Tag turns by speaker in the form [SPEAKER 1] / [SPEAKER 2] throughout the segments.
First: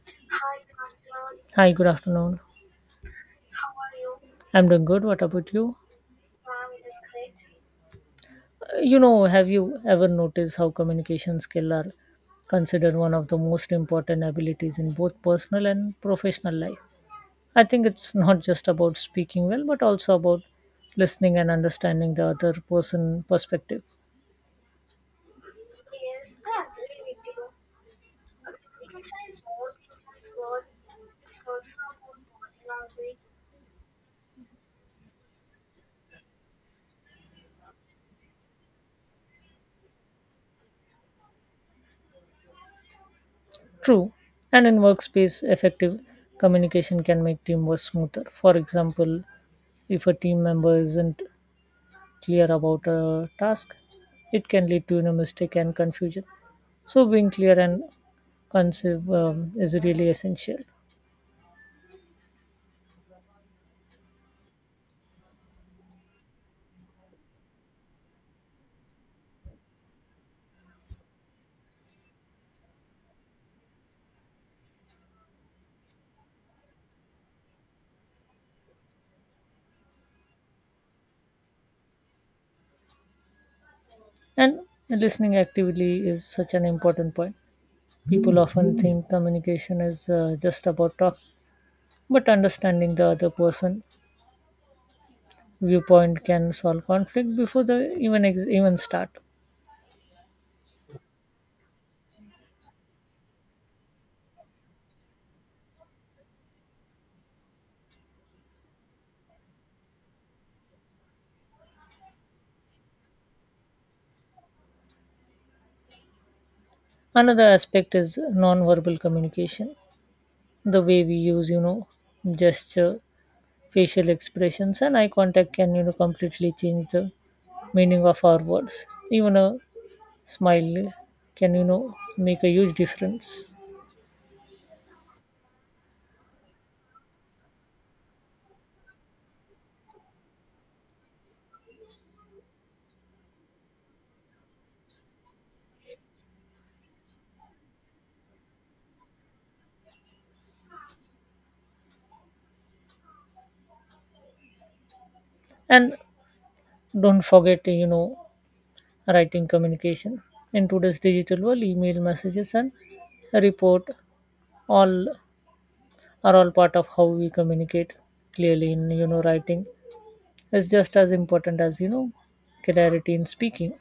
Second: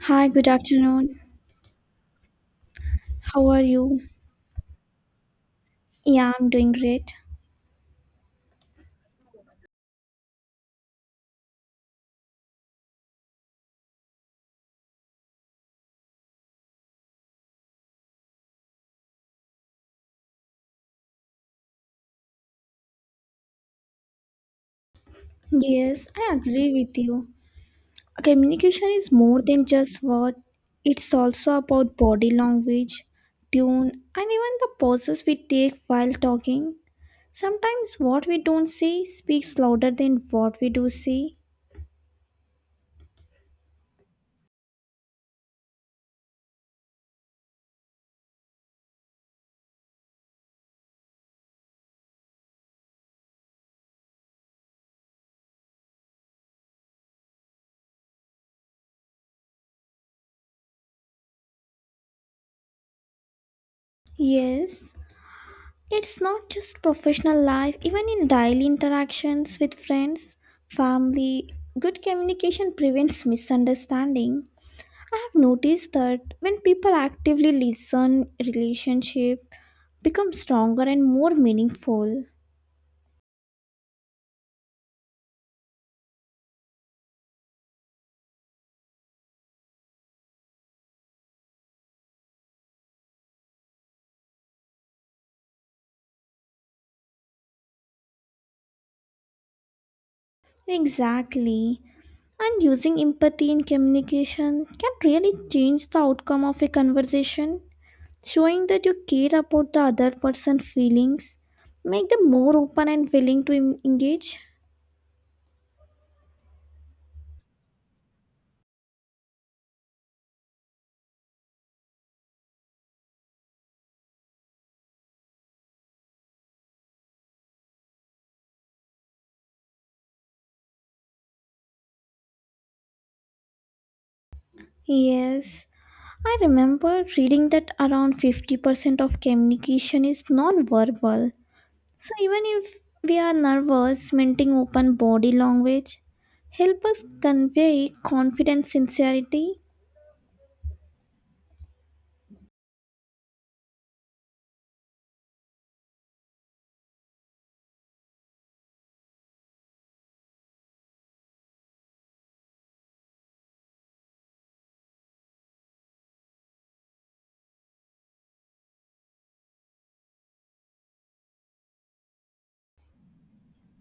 [SPEAKER 1] Hi, good afternoon.
[SPEAKER 2] Hi, good afternoon.
[SPEAKER 1] How are you?
[SPEAKER 2] I'm doing good. What about you?
[SPEAKER 1] Yeah, I'm doing great.
[SPEAKER 2] Have you ever noticed how communication skills are considered one of the most important abilities in both personal and professional life? I think it's not just about speaking well, but also about listening and understanding the other person perspective.
[SPEAKER 1] Yes, I agree with you. Communication is more than just words, it's also about body language, tone, and even the pauses we take while talking. Sometimes what we don't say speaks louder than what we do say.
[SPEAKER 2] True. And in workspace, effective communication can make teamwork smoother. For example, if a team member isn't clear about a task, it can lead to mistake and confusion. So, being clear and concise, is really essential.
[SPEAKER 1] Yes, it's not just professional life, even in daily interactions with friends, family, good communication prevents misunderstanding. I have noticed that when people actively listen, relationship becomes stronger and more meaningful.
[SPEAKER 2] And listening actively is such an important point. People often think communication is just about talk, but understanding the other person viewpoint can solve conflict before the even start.
[SPEAKER 1] Exactly. And using empathy in communication can really change the outcome of a conversation. Showing that you care about the other person's feelings make them more open and willing to engage.
[SPEAKER 2] Another aspect is non-verbal communication. The way we use, gesture, facial expressions, and eye contact can, completely change the meaning of our words. Even a smile can make a huge difference.
[SPEAKER 1] Yes, I remember reading that around 50% of communication is non-verbal. So even if we are nervous, minting open body language help us convey confidence, sincerity.
[SPEAKER 2] And don't forget, writing communication. In today's digital world, email messages and report all are all part of how we communicate clearly. In writing is just as important as clarity in speaking.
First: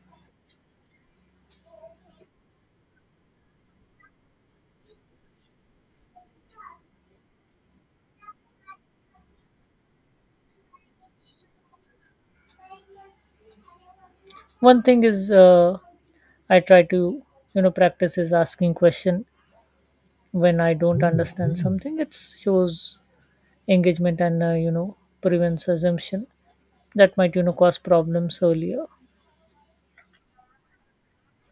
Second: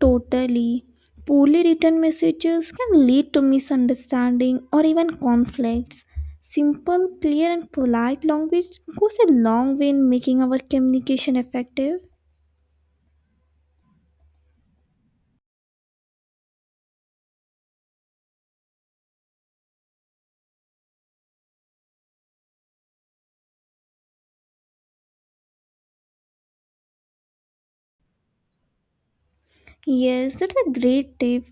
[SPEAKER 1] Totally. Poorly written messages can lead to misunderstanding or even conflicts. Simple, clear, and polite language goes a long way in making our communication effective.
[SPEAKER 2] One thing is, I try to practice is asking question when I don't understand something. It shows engagement and prevents assumption that might cause problems earlier.
[SPEAKER 1] Yes, that's a great tip.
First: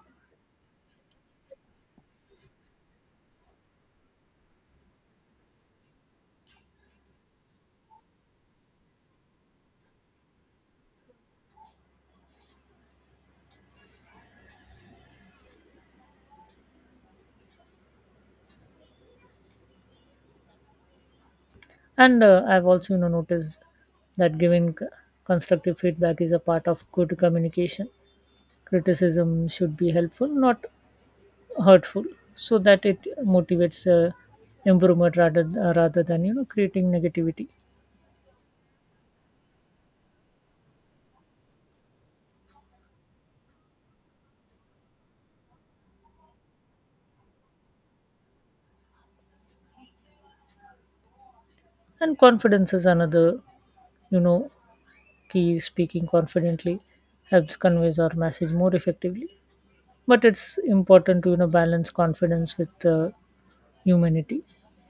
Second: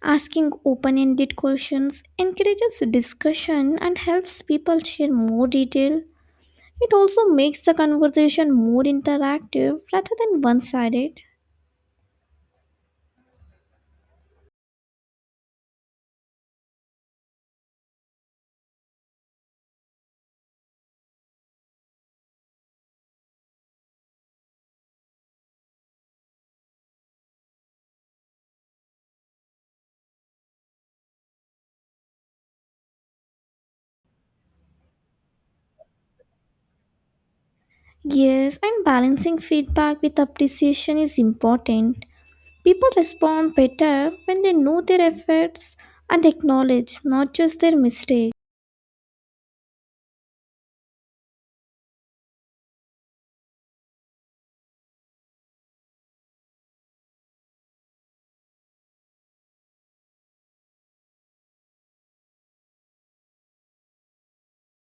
[SPEAKER 1] Asking open ended questions encourages discussion and helps people share more detail. It also makes the conversation more interactive rather than one sided.
[SPEAKER 2] And I've also noticed that giving constructive feedback is a part of good communication. Criticism should be helpful, not hurtful, so that it motivates improvement rather than creating negativity.
[SPEAKER 1] Yes, and balancing feedback with appreciation is important. People respond better when they know their efforts and acknowledge not just their mistake.
[SPEAKER 2] And confidence is another you know key. Speaking confidently helps conveys our message more effectively, but it's important to balance confidence with humanity,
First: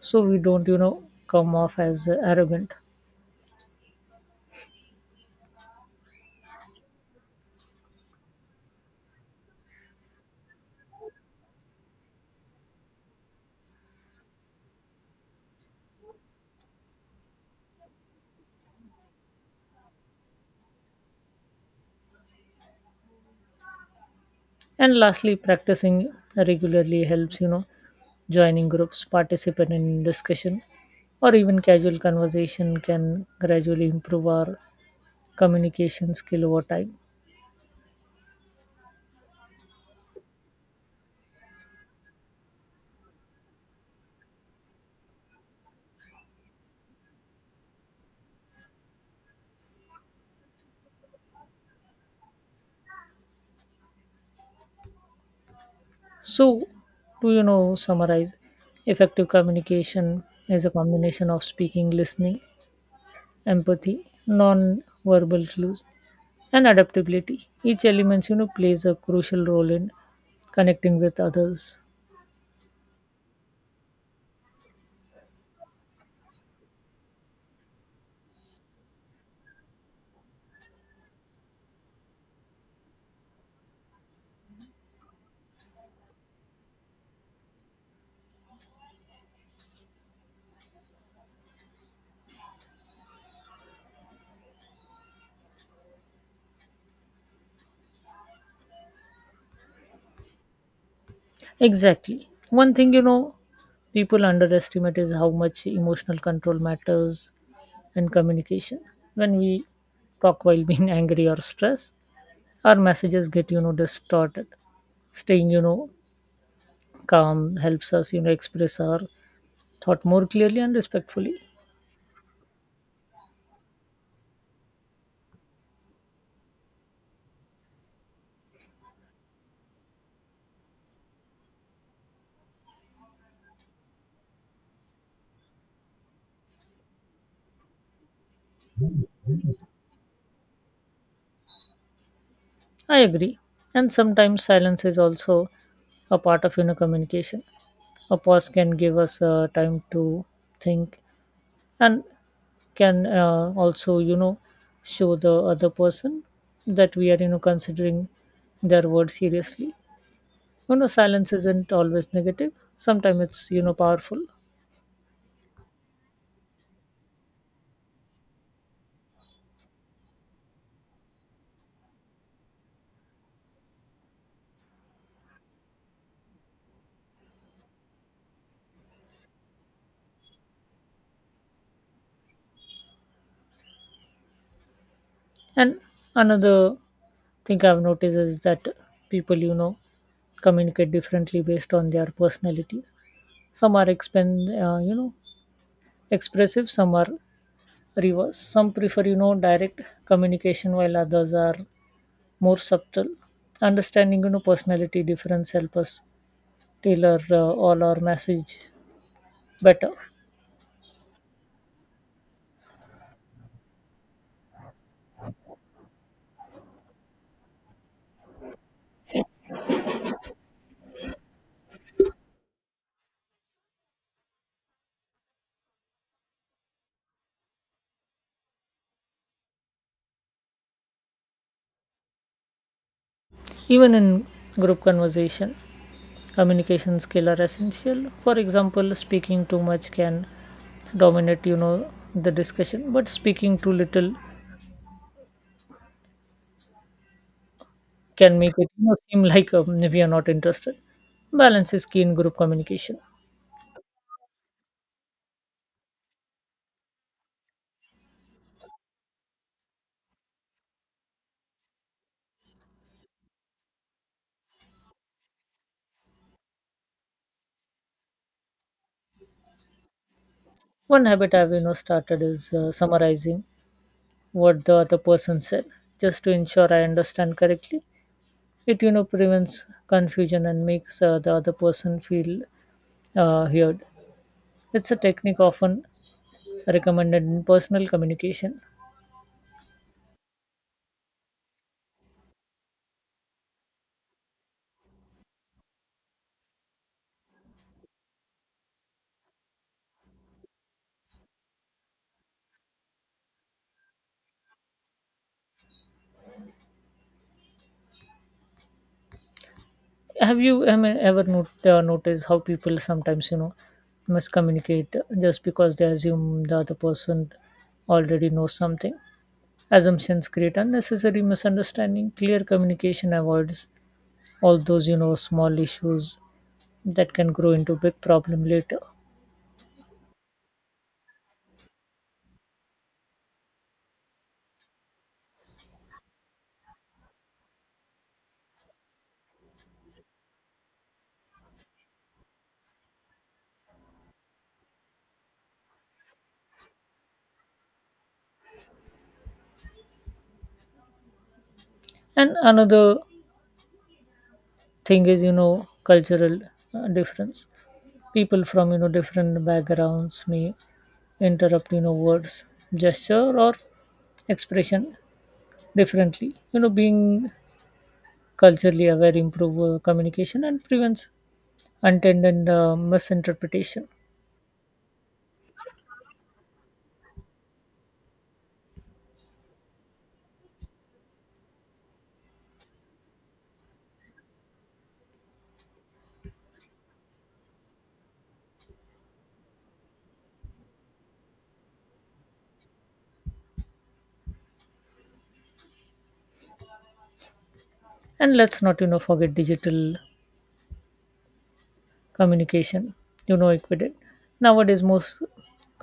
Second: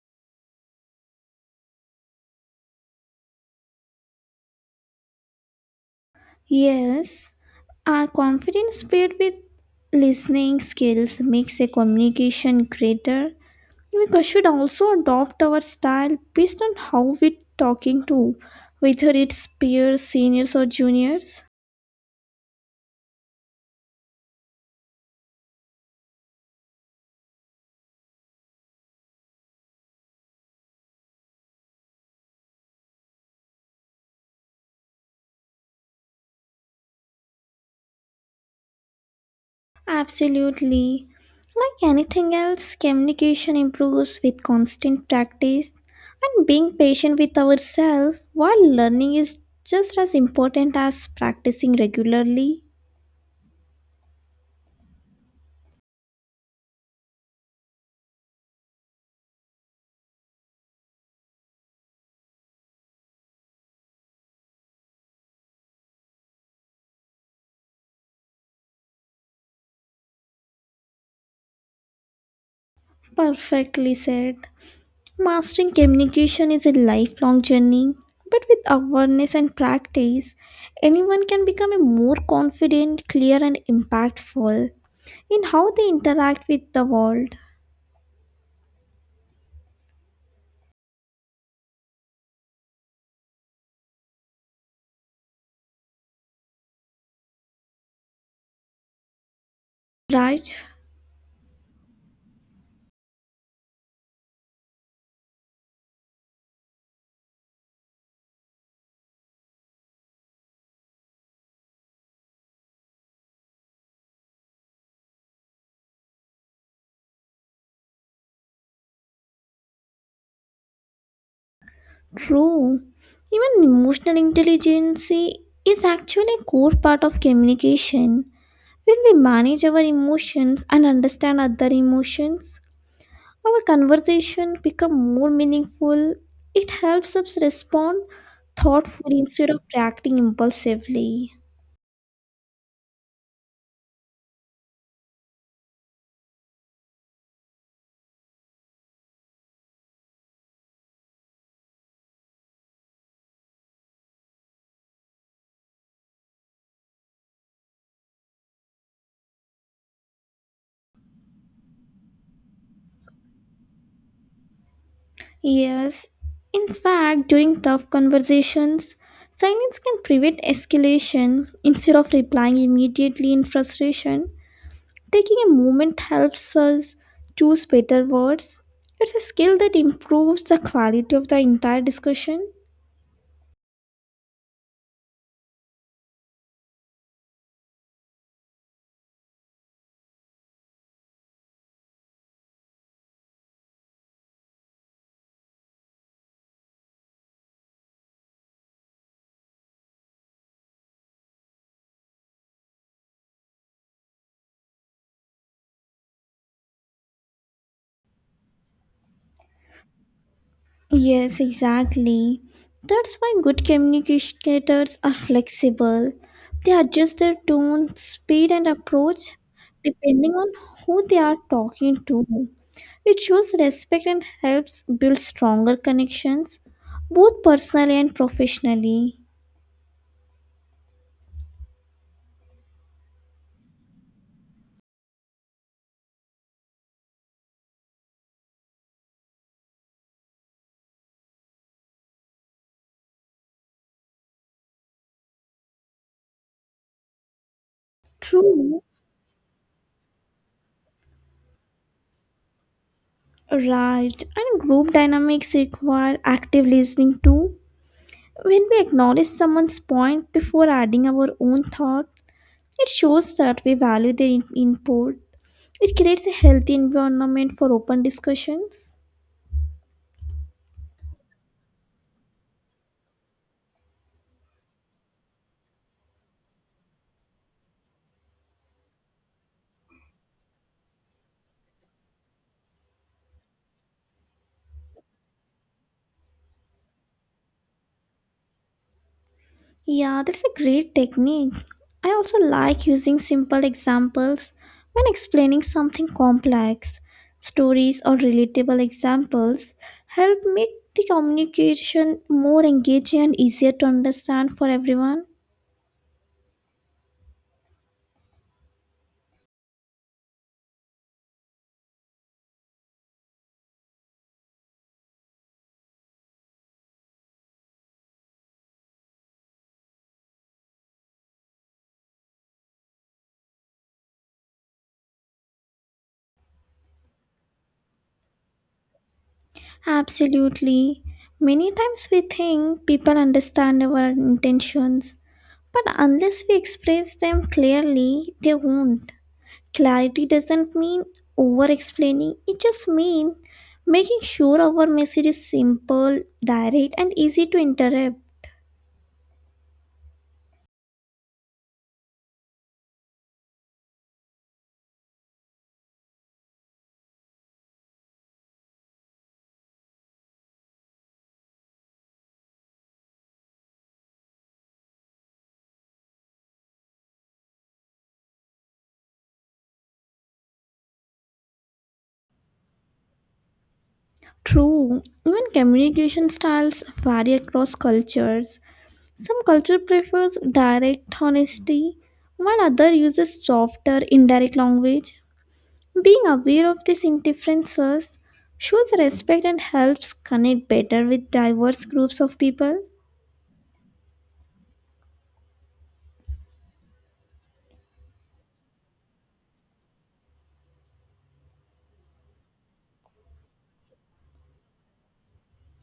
[SPEAKER 2] so we don't come off as arrogant.
[SPEAKER 1] Yes, our confidence paired with listening skills makes a communication greater. We should also adopt our style based on how we're talking to, whether it's peers, seniors, or juniors.
[SPEAKER 2] And lastly, practicing regularly helps, joining groups, participate in discussion, or even casual conversation can gradually improve our communication skill over time.
[SPEAKER 1] Absolutely. Like anything else, communication improves with constant practice, and being patient with ourselves while learning is just as important as practicing regularly.
[SPEAKER 2] So, to summarize, effective communication is a combination of speaking, listening, empathy, non verbal clues, and adaptability. Each element, plays a crucial role in connecting with others.
[SPEAKER 1] Perfectly said. Mastering communication is a lifelong journey, but with awareness and practice, anyone can become a more confident, clear, and impactful in how they interact with the world, right?
[SPEAKER 2] Exactly. One thing, people underestimate is how much emotional control matters and communication. When we talk while being angry or stressed, our messages get, distorted. Staying, calm helps us, express our thought more clearly and respectfully.
[SPEAKER 1] True. Even emotional intelligence is actually a core part of communication. When we manage our emotions and understand other emotions, our conversation become more meaningful. It helps us respond thoughtfully instead of reacting impulsively.
[SPEAKER 2] I agree. And sometimes silence is also a part of communication. A pause can give us time to think, and can also show the other person that we are considering their words seriously. Silence isn't always negative. Sometimes it's, powerful.
[SPEAKER 1] Yes, in fact, during tough conversations, silence can prevent escalation instead of replying immediately in frustration. Taking a moment helps us choose better words. It's a skill that improves the quality of the entire discussion.
[SPEAKER 2] And another thing I've noticed is that people communicate differently based on their personalities. Some are expend you know expressive, some are reverse, some prefer direct communication, while others are more subtle. Understanding personality difference help us tailor all our message better.
[SPEAKER 1] Yes, exactly. That's why good communicators are flexible. They adjust their tone, speed, and approach depending on who they are talking to. It shows respect and helps build stronger connections, both personally and professionally.
[SPEAKER 2] Even in group conversation, communication skill are essential. For example, speaking too much can dominate the discussion, but speaking too little can make it,
[SPEAKER 1] True.
[SPEAKER 2] seem like we are not interested. Balance is key in group communication.
[SPEAKER 1] Right, and group dynamics require active listening too. When we acknowledge someone's point before adding our own thought, it shows that we value their input. It creates a healthy environment for open discussions.
[SPEAKER 2] One habit I've started is summarizing what the other person said, just to ensure I understand correctly. It prevents confusion and makes the other person feel heard. It's a technique often recommended in personal communication.
[SPEAKER 1] Yeah, that's a great technique. I also like using simple examples when explaining something complex. Stories or relatable examples help make the communication more engaging and easier to understand for everyone.
[SPEAKER 2] Have you ever not, noticed how people sometimes miscommunicate just because they assume the other person already knows something? Assumptions create unnecessary misunderstanding. Clear communication avoids all those, small issues that can grow into big problem later.
[SPEAKER 1] Absolutely. Many times we think people understand our intentions, but unless we express them clearly, they won't. Clarity doesn't mean over explaining, it just means making sure our message is simple, direct, and easy to interrupt.
[SPEAKER 2] And another thing is, cultural difference. People from different backgrounds may interrupt words, gesture, or expression differently. Being culturally aware improve communication and prevents unintended misinterpretation.
[SPEAKER 1] True, even communication styles vary across cultures. Some culture prefers direct honesty, while other uses softer, indirect language. Being aware of these differences shows respect and helps connect better with diverse groups of people.
[SPEAKER 2] And let's not, forget digital communication. Equated nowadays, most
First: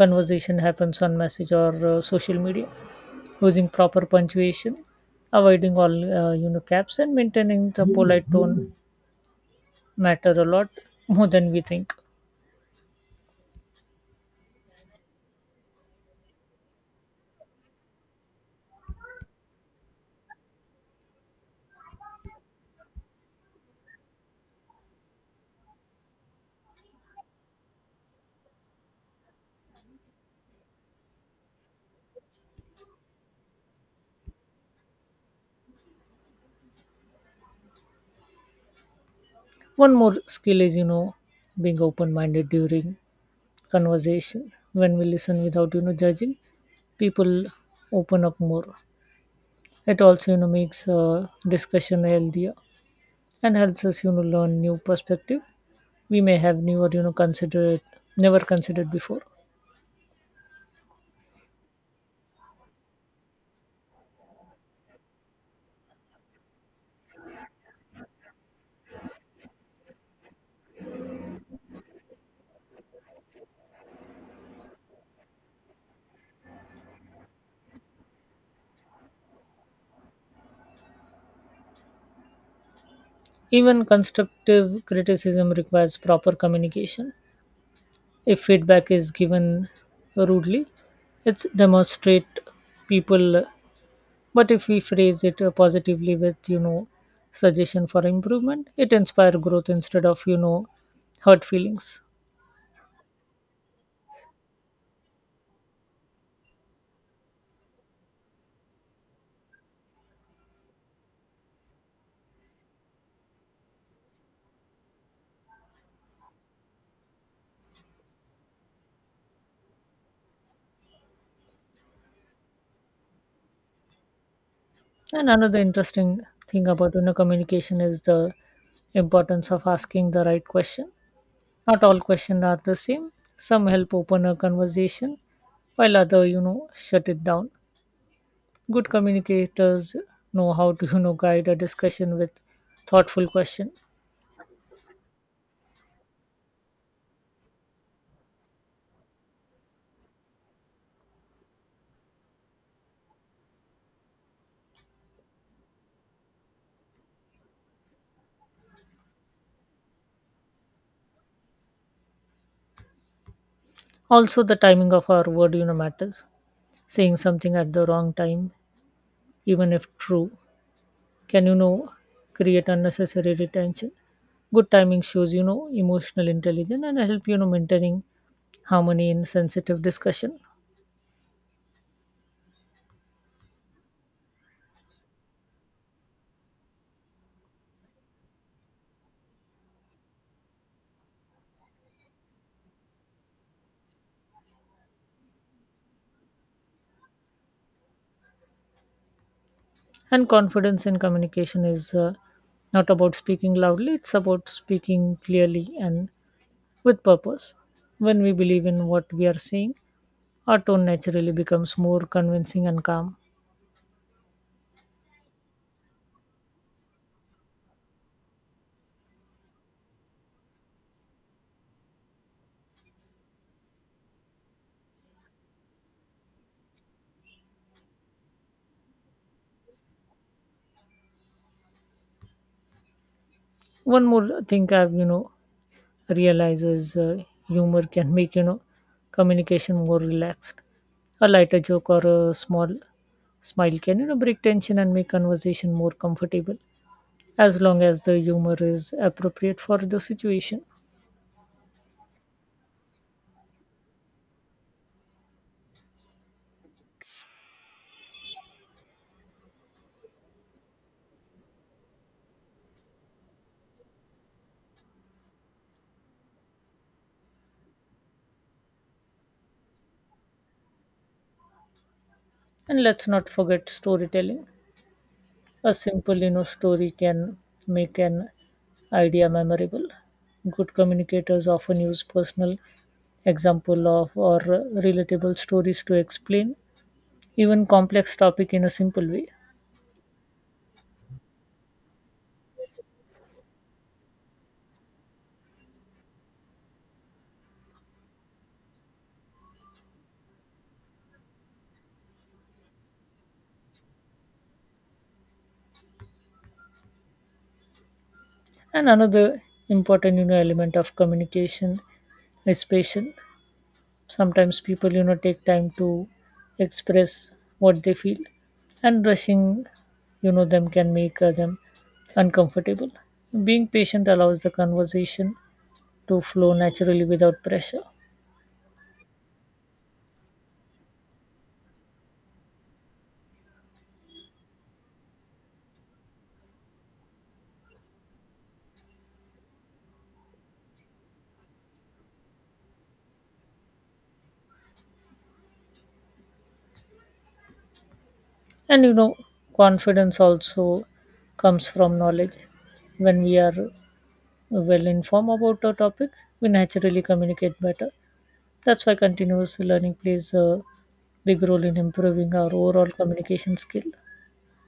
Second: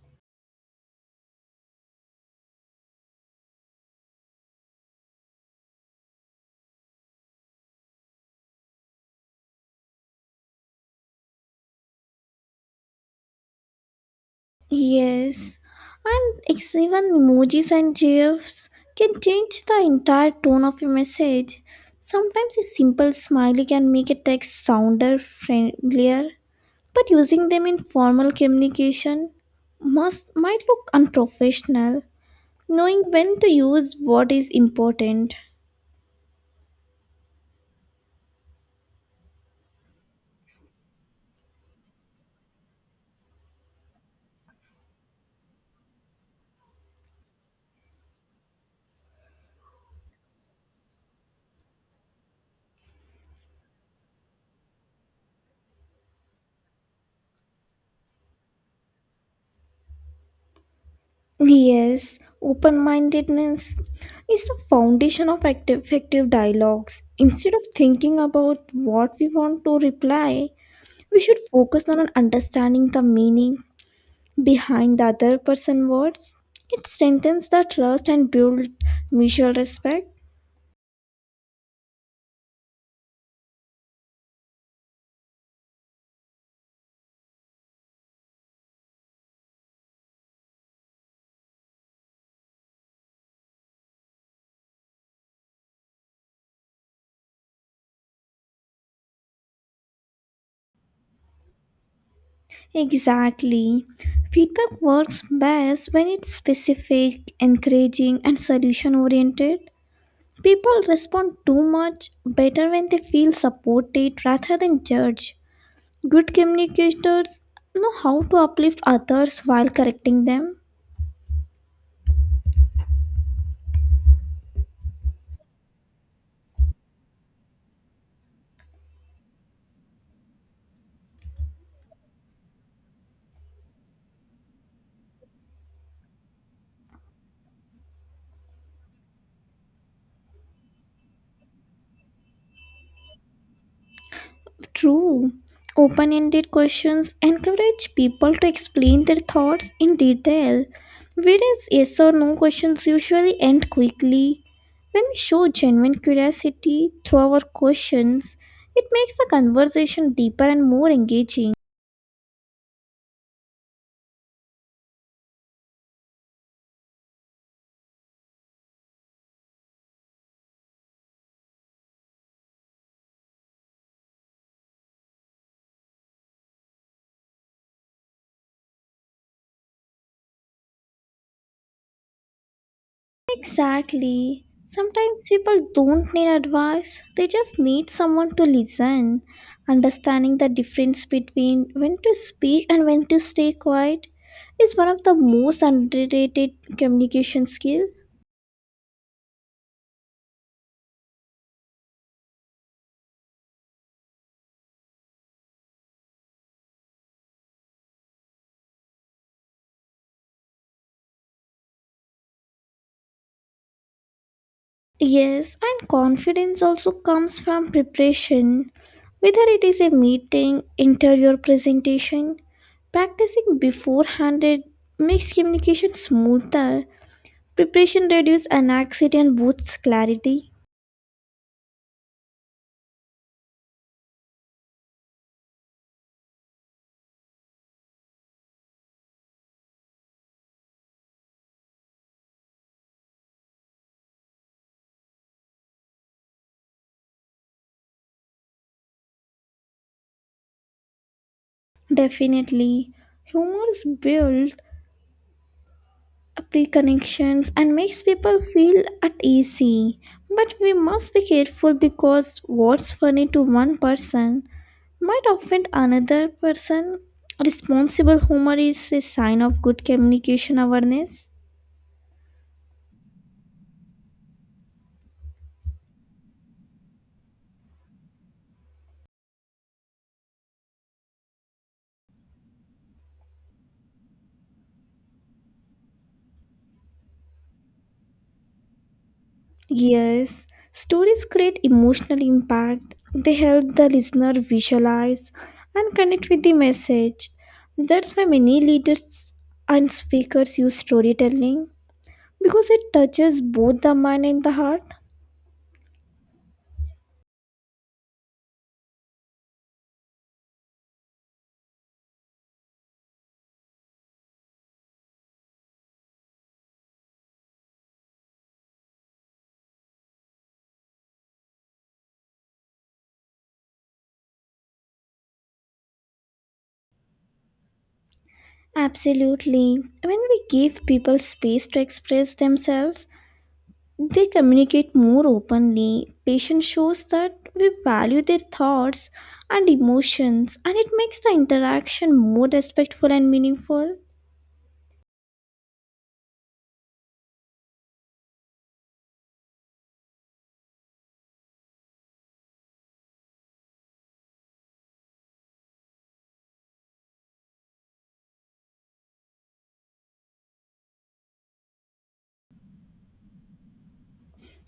[SPEAKER 2] conversation happens on message or social media. Using proper punctuation, avoiding all caps, and maintaining the polite tone matter a lot more than we think.
[SPEAKER 1] Yes, and even emojis and GIFs can change the entire tone of a message. Sometimes a simple smiley can make a text sounder friendlier, but using them in formal communication must might look unprofessional. Knowing when to use what is important.
[SPEAKER 2] One more skill is, being open minded during conversation. When we listen without, judging, people open up more. It also, makes discussion healthier and helps us, learn new perspective we may have never, never considered before.
[SPEAKER 1] Yes, open mindedness is the foundation of active, effective dialogues. Instead of thinking about what we want to reply, we should focus on understanding the meaning behind the other person's words. It strengthens the trust and builds mutual respect.
[SPEAKER 2] Even constructive criticism requires proper communication. If feedback is given rudely, it's demonstrate people, but if we phrase it positively with, suggestion for improvement, it inspire growth instead of, hurt feelings.
[SPEAKER 1] Exactly. Feedback works best when it's specific, encouraging, and solution oriented. People respond too much better when they feel supported rather than judged. Good communicators know how to uplift others while correcting them.
[SPEAKER 2] And another interesting thing about, communication is the importance of asking the right question. Not all questions are the same. Some help open a conversation, while other, shut it down. Good communicators know how to, guide a discussion with thoughtful question.
[SPEAKER 1] True. Open ended questions encourage people to explain their thoughts in detail, whereas yes or no questions usually end quickly. When we show genuine curiosity through our questions, it makes the conversation deeper and more engaging.
[SPEAKER 2] Also, the timing of our word, matters. Saying something at the wrong time, even if true, can, create unnecessary retention. Good timing shows, emotional intelligence and help, maintaining harmony in sensitive discussion.
[SPEAKER 1] Exactly. Sometimes people don't need advice, they just need someone to listen. Understanding the difference between when to speak and when to stay quiet is one of the most underrated communication skill.
[SPEAKER 2] And confidence in communication is, not about speaking loudly; it's about speaking clearly and with purpose. When we believe in what we are saying, our tone naturally becomes more convincing and calm.
[SPEAKER 1] Yes, and confidence also comes from preparation. Whether it is a meeting, interview, or presentation, practicing beforehand it makes communication smoother. Preparation reduces an accident boosts clarity.
[SPEAKER 2] One more thing I've, realized is, humor can make, communication more relaxed. A lighter joke or a small smile can, break tension and make conversation more comfortable, as long as the humor is appropriate for the situation.
[SPEAKER 1] Definitely. Humors build pre-connections and makes people feel at ease. But we must be careful because what's funny to one person might offend another person. Responsible humor is a sign of good communication awareness.
[SPEAKER 2] And let's not forget storytelling. A simple, story can make an idea memorable. Good communicators often use personal example of or relatable stories to explain even complex topic in a simple way.
[SPEAKER 1] Yes, stories create emotional impact. They help the listener visualize and connect with the message. That's why many leaders and speakers use storytelling because it touches both the mind and the heart.
[SPEAKER 2] And another important, element of communication is patient. Sometimes people, take time to express what they feel, and rushing, them can make them uncomfortable. Being patient allows the conversation to flow naturally without pressure.
[SPEAKER 1] Absolutely. When we give people space to express themselves, they communicate more openly. Patience shows that we value their thoughts and emotions, and it makes the interaction more respectful and meaningful.
[SPEAKER 2] And, confidence also comes from knowledge. When we are well informed about a topic, we naturally communicate better. That's why continuous learning plays a big role in improving our overall communication skill.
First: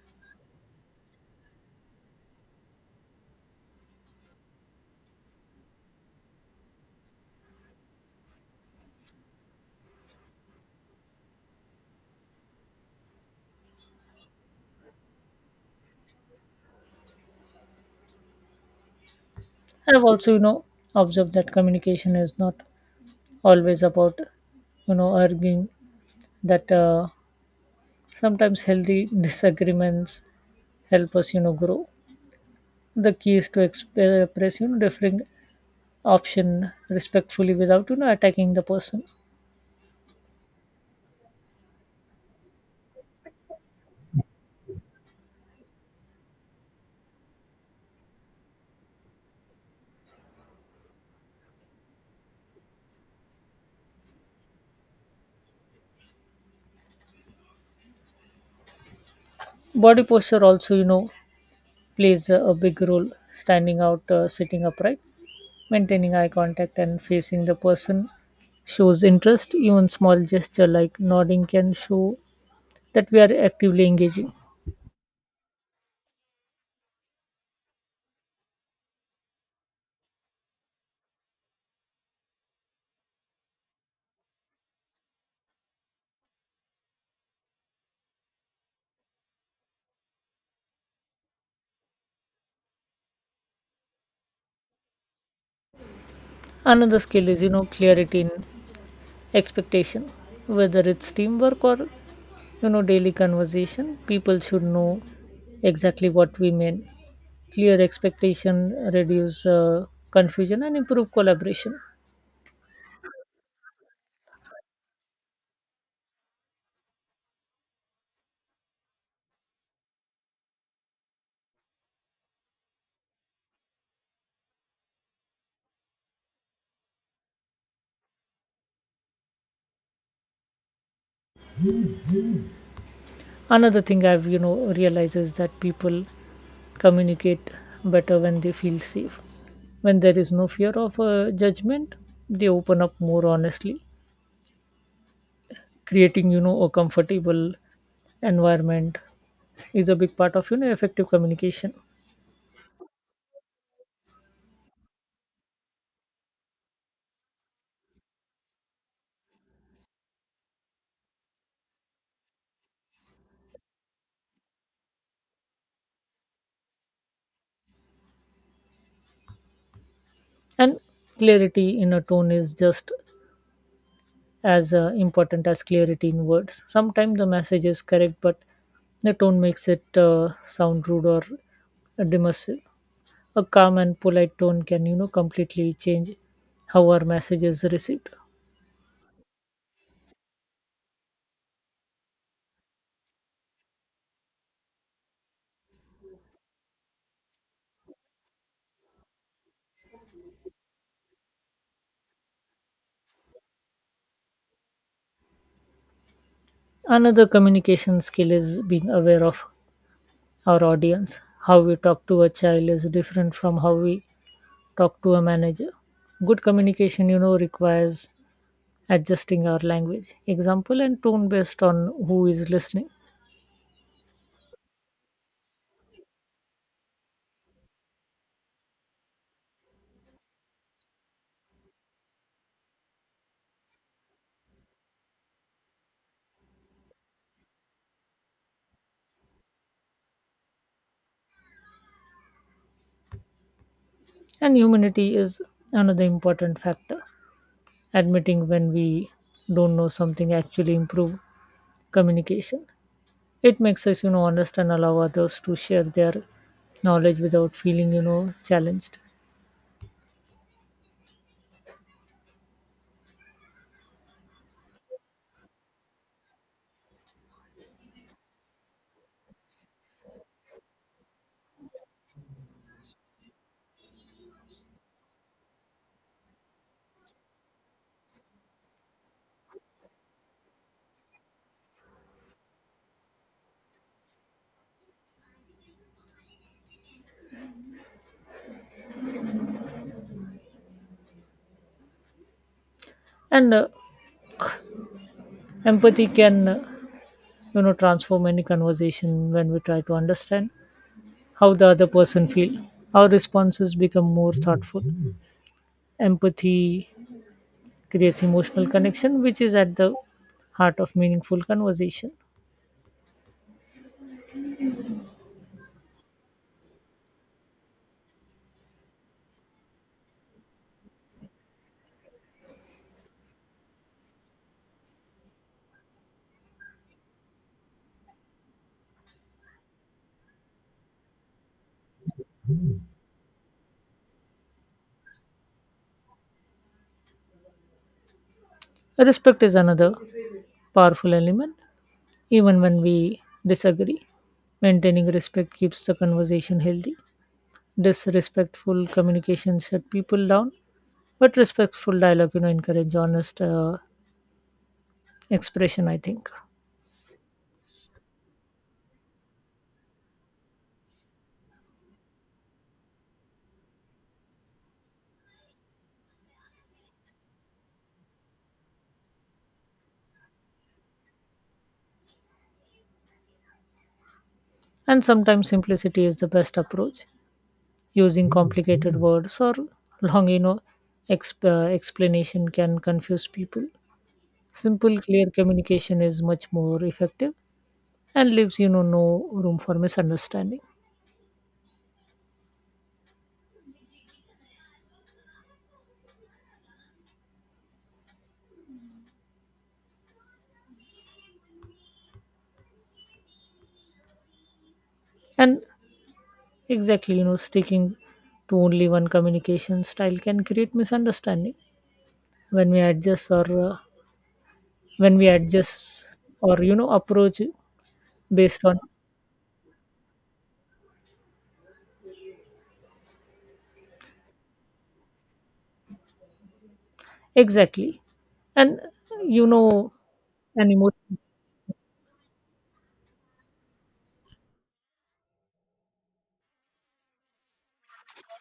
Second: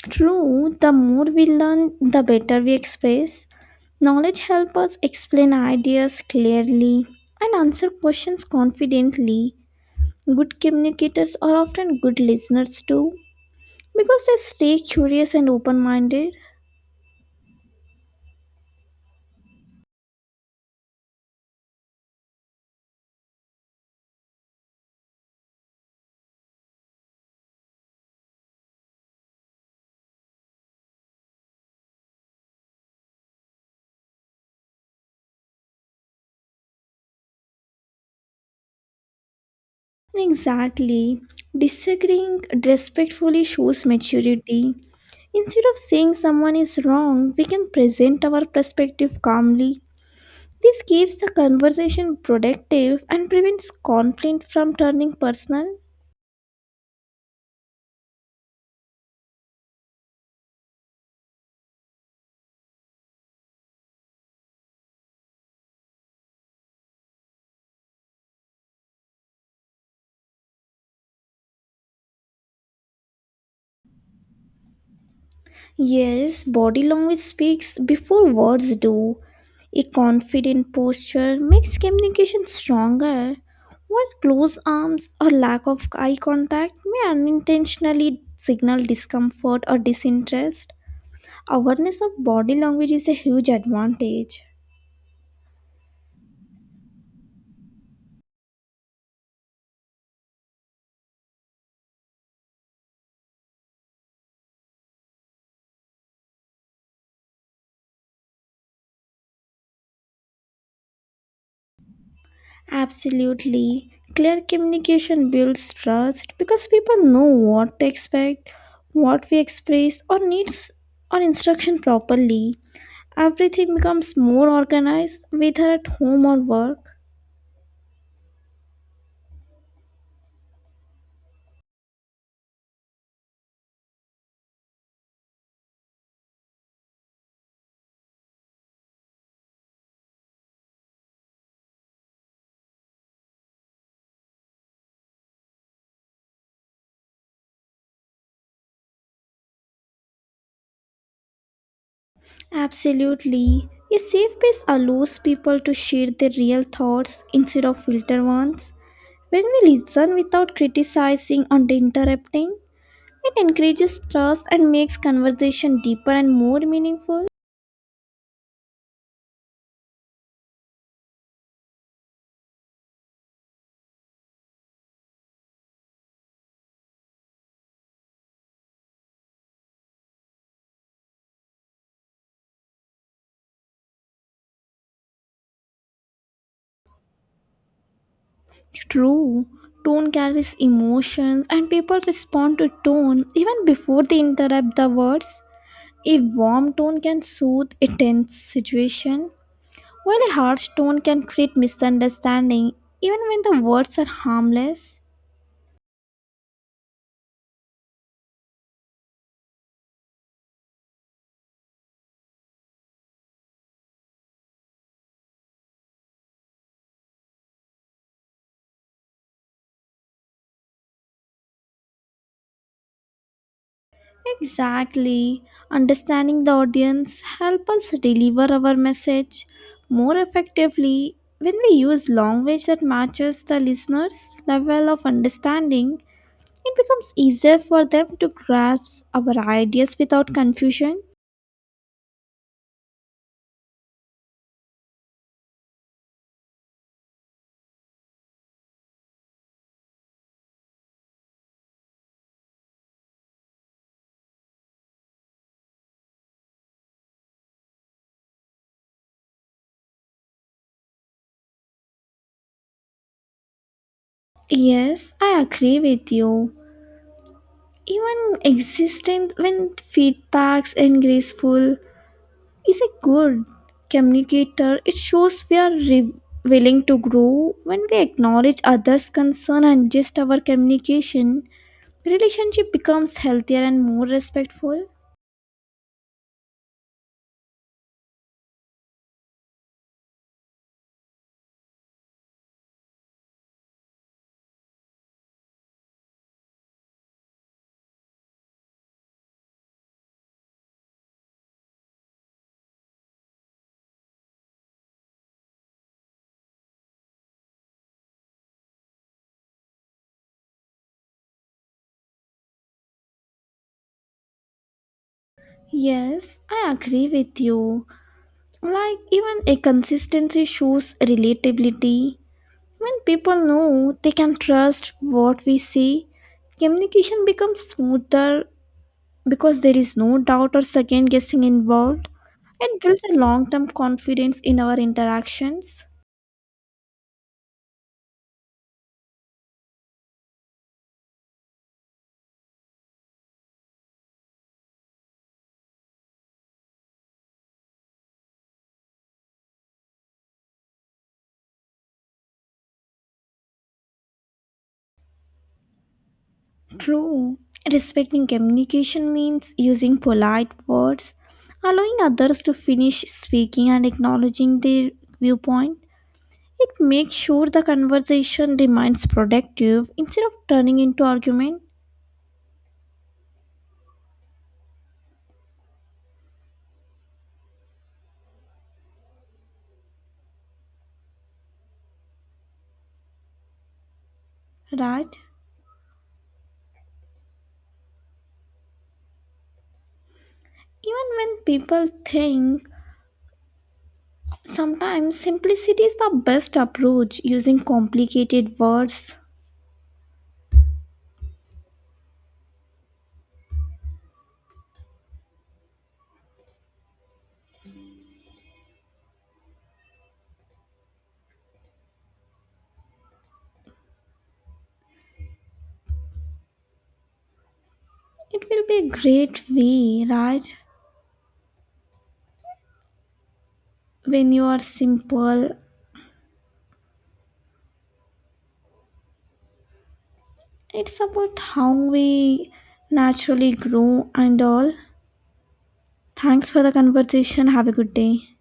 [SPEAKER 1] True, the more we learn, the better we express. Knowledge helps us explain ideas clearly and answer questions confidently. Good communicators are often good listeners too because they stay curious and open minded.
[SPEAKER 2] I've also, observed that communication is not always about, arguing. That Sometimes healthy disagreements help us, grow. The key is to express, differing option respectfully without, attacking the person.
[SPEAKER 1] Exactly. Disagreeing respectfully shows maturity. Instead of saying someone is wrong, we can present our perspective calmly. This keeps the conversation productive and prevents conflict from turning personal.
[SPEAKER 2] Body posture also, plays a big role. Standing out, sitting upright, maintaining eye contact, and facing the person shows interest. Even small gesture like nodding can show that we are actively engaging.
[SPEAKER 1] Yes, body language speaks before words do. A confident posture makes communication stronger, while closed arms or lack of eye contact may unintentionally signal discomfort or disinterest. Awareness of body language is a huge advantage.
[SPEAKER 2] Another skill is, clarity in expectation. Whether it's teamwork or, daily conversation, people should know exactly what we mean. Clear expectation reduce confusion and improve collaboration.
[SPEAKER 1] Absolutely. Clear communication builds trust because people know what to expect, what we express, or needs or instruction properly. Everything becomes more organized, whether at home or work.
[SPEAKER 2] Another thing I've, realized is that people communicate better when they feel safe. When there is no fear of judgment, they open up more honestly. Creating, a comfortable environment is a big part of, effective communication.
[SPEAKER 1] Absolutely. A safe space allows people to share their real thoughts instead of filtered ones. When we listen without criticizing or interrupting, it encourages trust and makes conversation deeper and more meaningful.
[SPEAKER 2] And clarity in a tone is just as important as clarity in words. Sometimes the message is correct, but the tone makes it sound rude or dismissive. A calm and polite tone can, completely change how our message is received.
[SPEAKER 1] True. Tone carries emotions and people respond to tone even before they interrupt the words. A warm tone can soothe a tense situation, while a harsh tone can create misunderstanding even when the words are harmless.
[SPEAKER 2] Another communication skill is being aware of our audience. How we talk to a child is different from how we talk to a manager. Good communication, requires adjusting our language, example, and tone based on who is listening.
[SPEAKER 1] Exactly. Understanding the audience helps us deliver our message more effectively when we use language that matches the listener's level of understanding. It becomes easier for them to grasp our ideas without confusion.
[SPEAKER 2] And humility is another important factor. Admitting when we don't know something actually improve communication. It makes us, honest and allow others to share their knowledge without feeling, challenged.
[SPEAKER 1] Yes, I agree with you. Even existing when feedbacks and graceful is a good communicator. It shows we are willing to grow when we acknowledge others' concern and adjust our communication. Relationship becomes healthier and more respectful.
[SPEAKER 2] And empathy can, transform any conversation when we try to understand how the other person feels. Our responses become more thoughtful. Empathy creates emotional connection, which is at the heart of meaningful conversation.
[SPEAKER 1] Yes, I agree with you. Like even a consistency shows relatability. When people know they can trust what we say, communication becomes smoother because there is no doubt or second guessing involved. It builds a long term confidence in our interactions.
[SPEAKER 2] Respect is another powerful element, even when we disagree. Maintaining respect keeps the conversation healthy. Disrespectful communication shut people down, but respectful dialogue, encourage honest expression, I think.
[SPEAKER 1] True, respecting communication means using polite words, allowing others to finish speaking and acknowledging their viewpoint. It makes sure the conversation remains productive instead of turning into argument,
[SPEAKER 2] And sometimes simplicity is the best approach. Using complicated words or long, explanation can confuse people. Simple,
[SPEAKER 1] right?
[SPEAKER 2] clear communication is much more effective and leaves, no room for misunderstanding.
[SPEAKER 1] Even when people think, sometimes simplicity is the best approach using complicated words.
[SPEAKER 2] And exactly, sticking to only one communication style can create misunderstanding when we adjust or uh, when we adjust or, approach
[SPEAKER 1] It will
[SPEAKER 2] based on
[SPEAKER 1] be a great way, right? When you are simple,
[SPEAKER 2] exactly. And, you know, an
[SPEAKER 1] it's
[SPEAKER 2] emotion.
[SPEAKER 1] about how we naturally grow and all. Thanks for the conversation. Have a good day.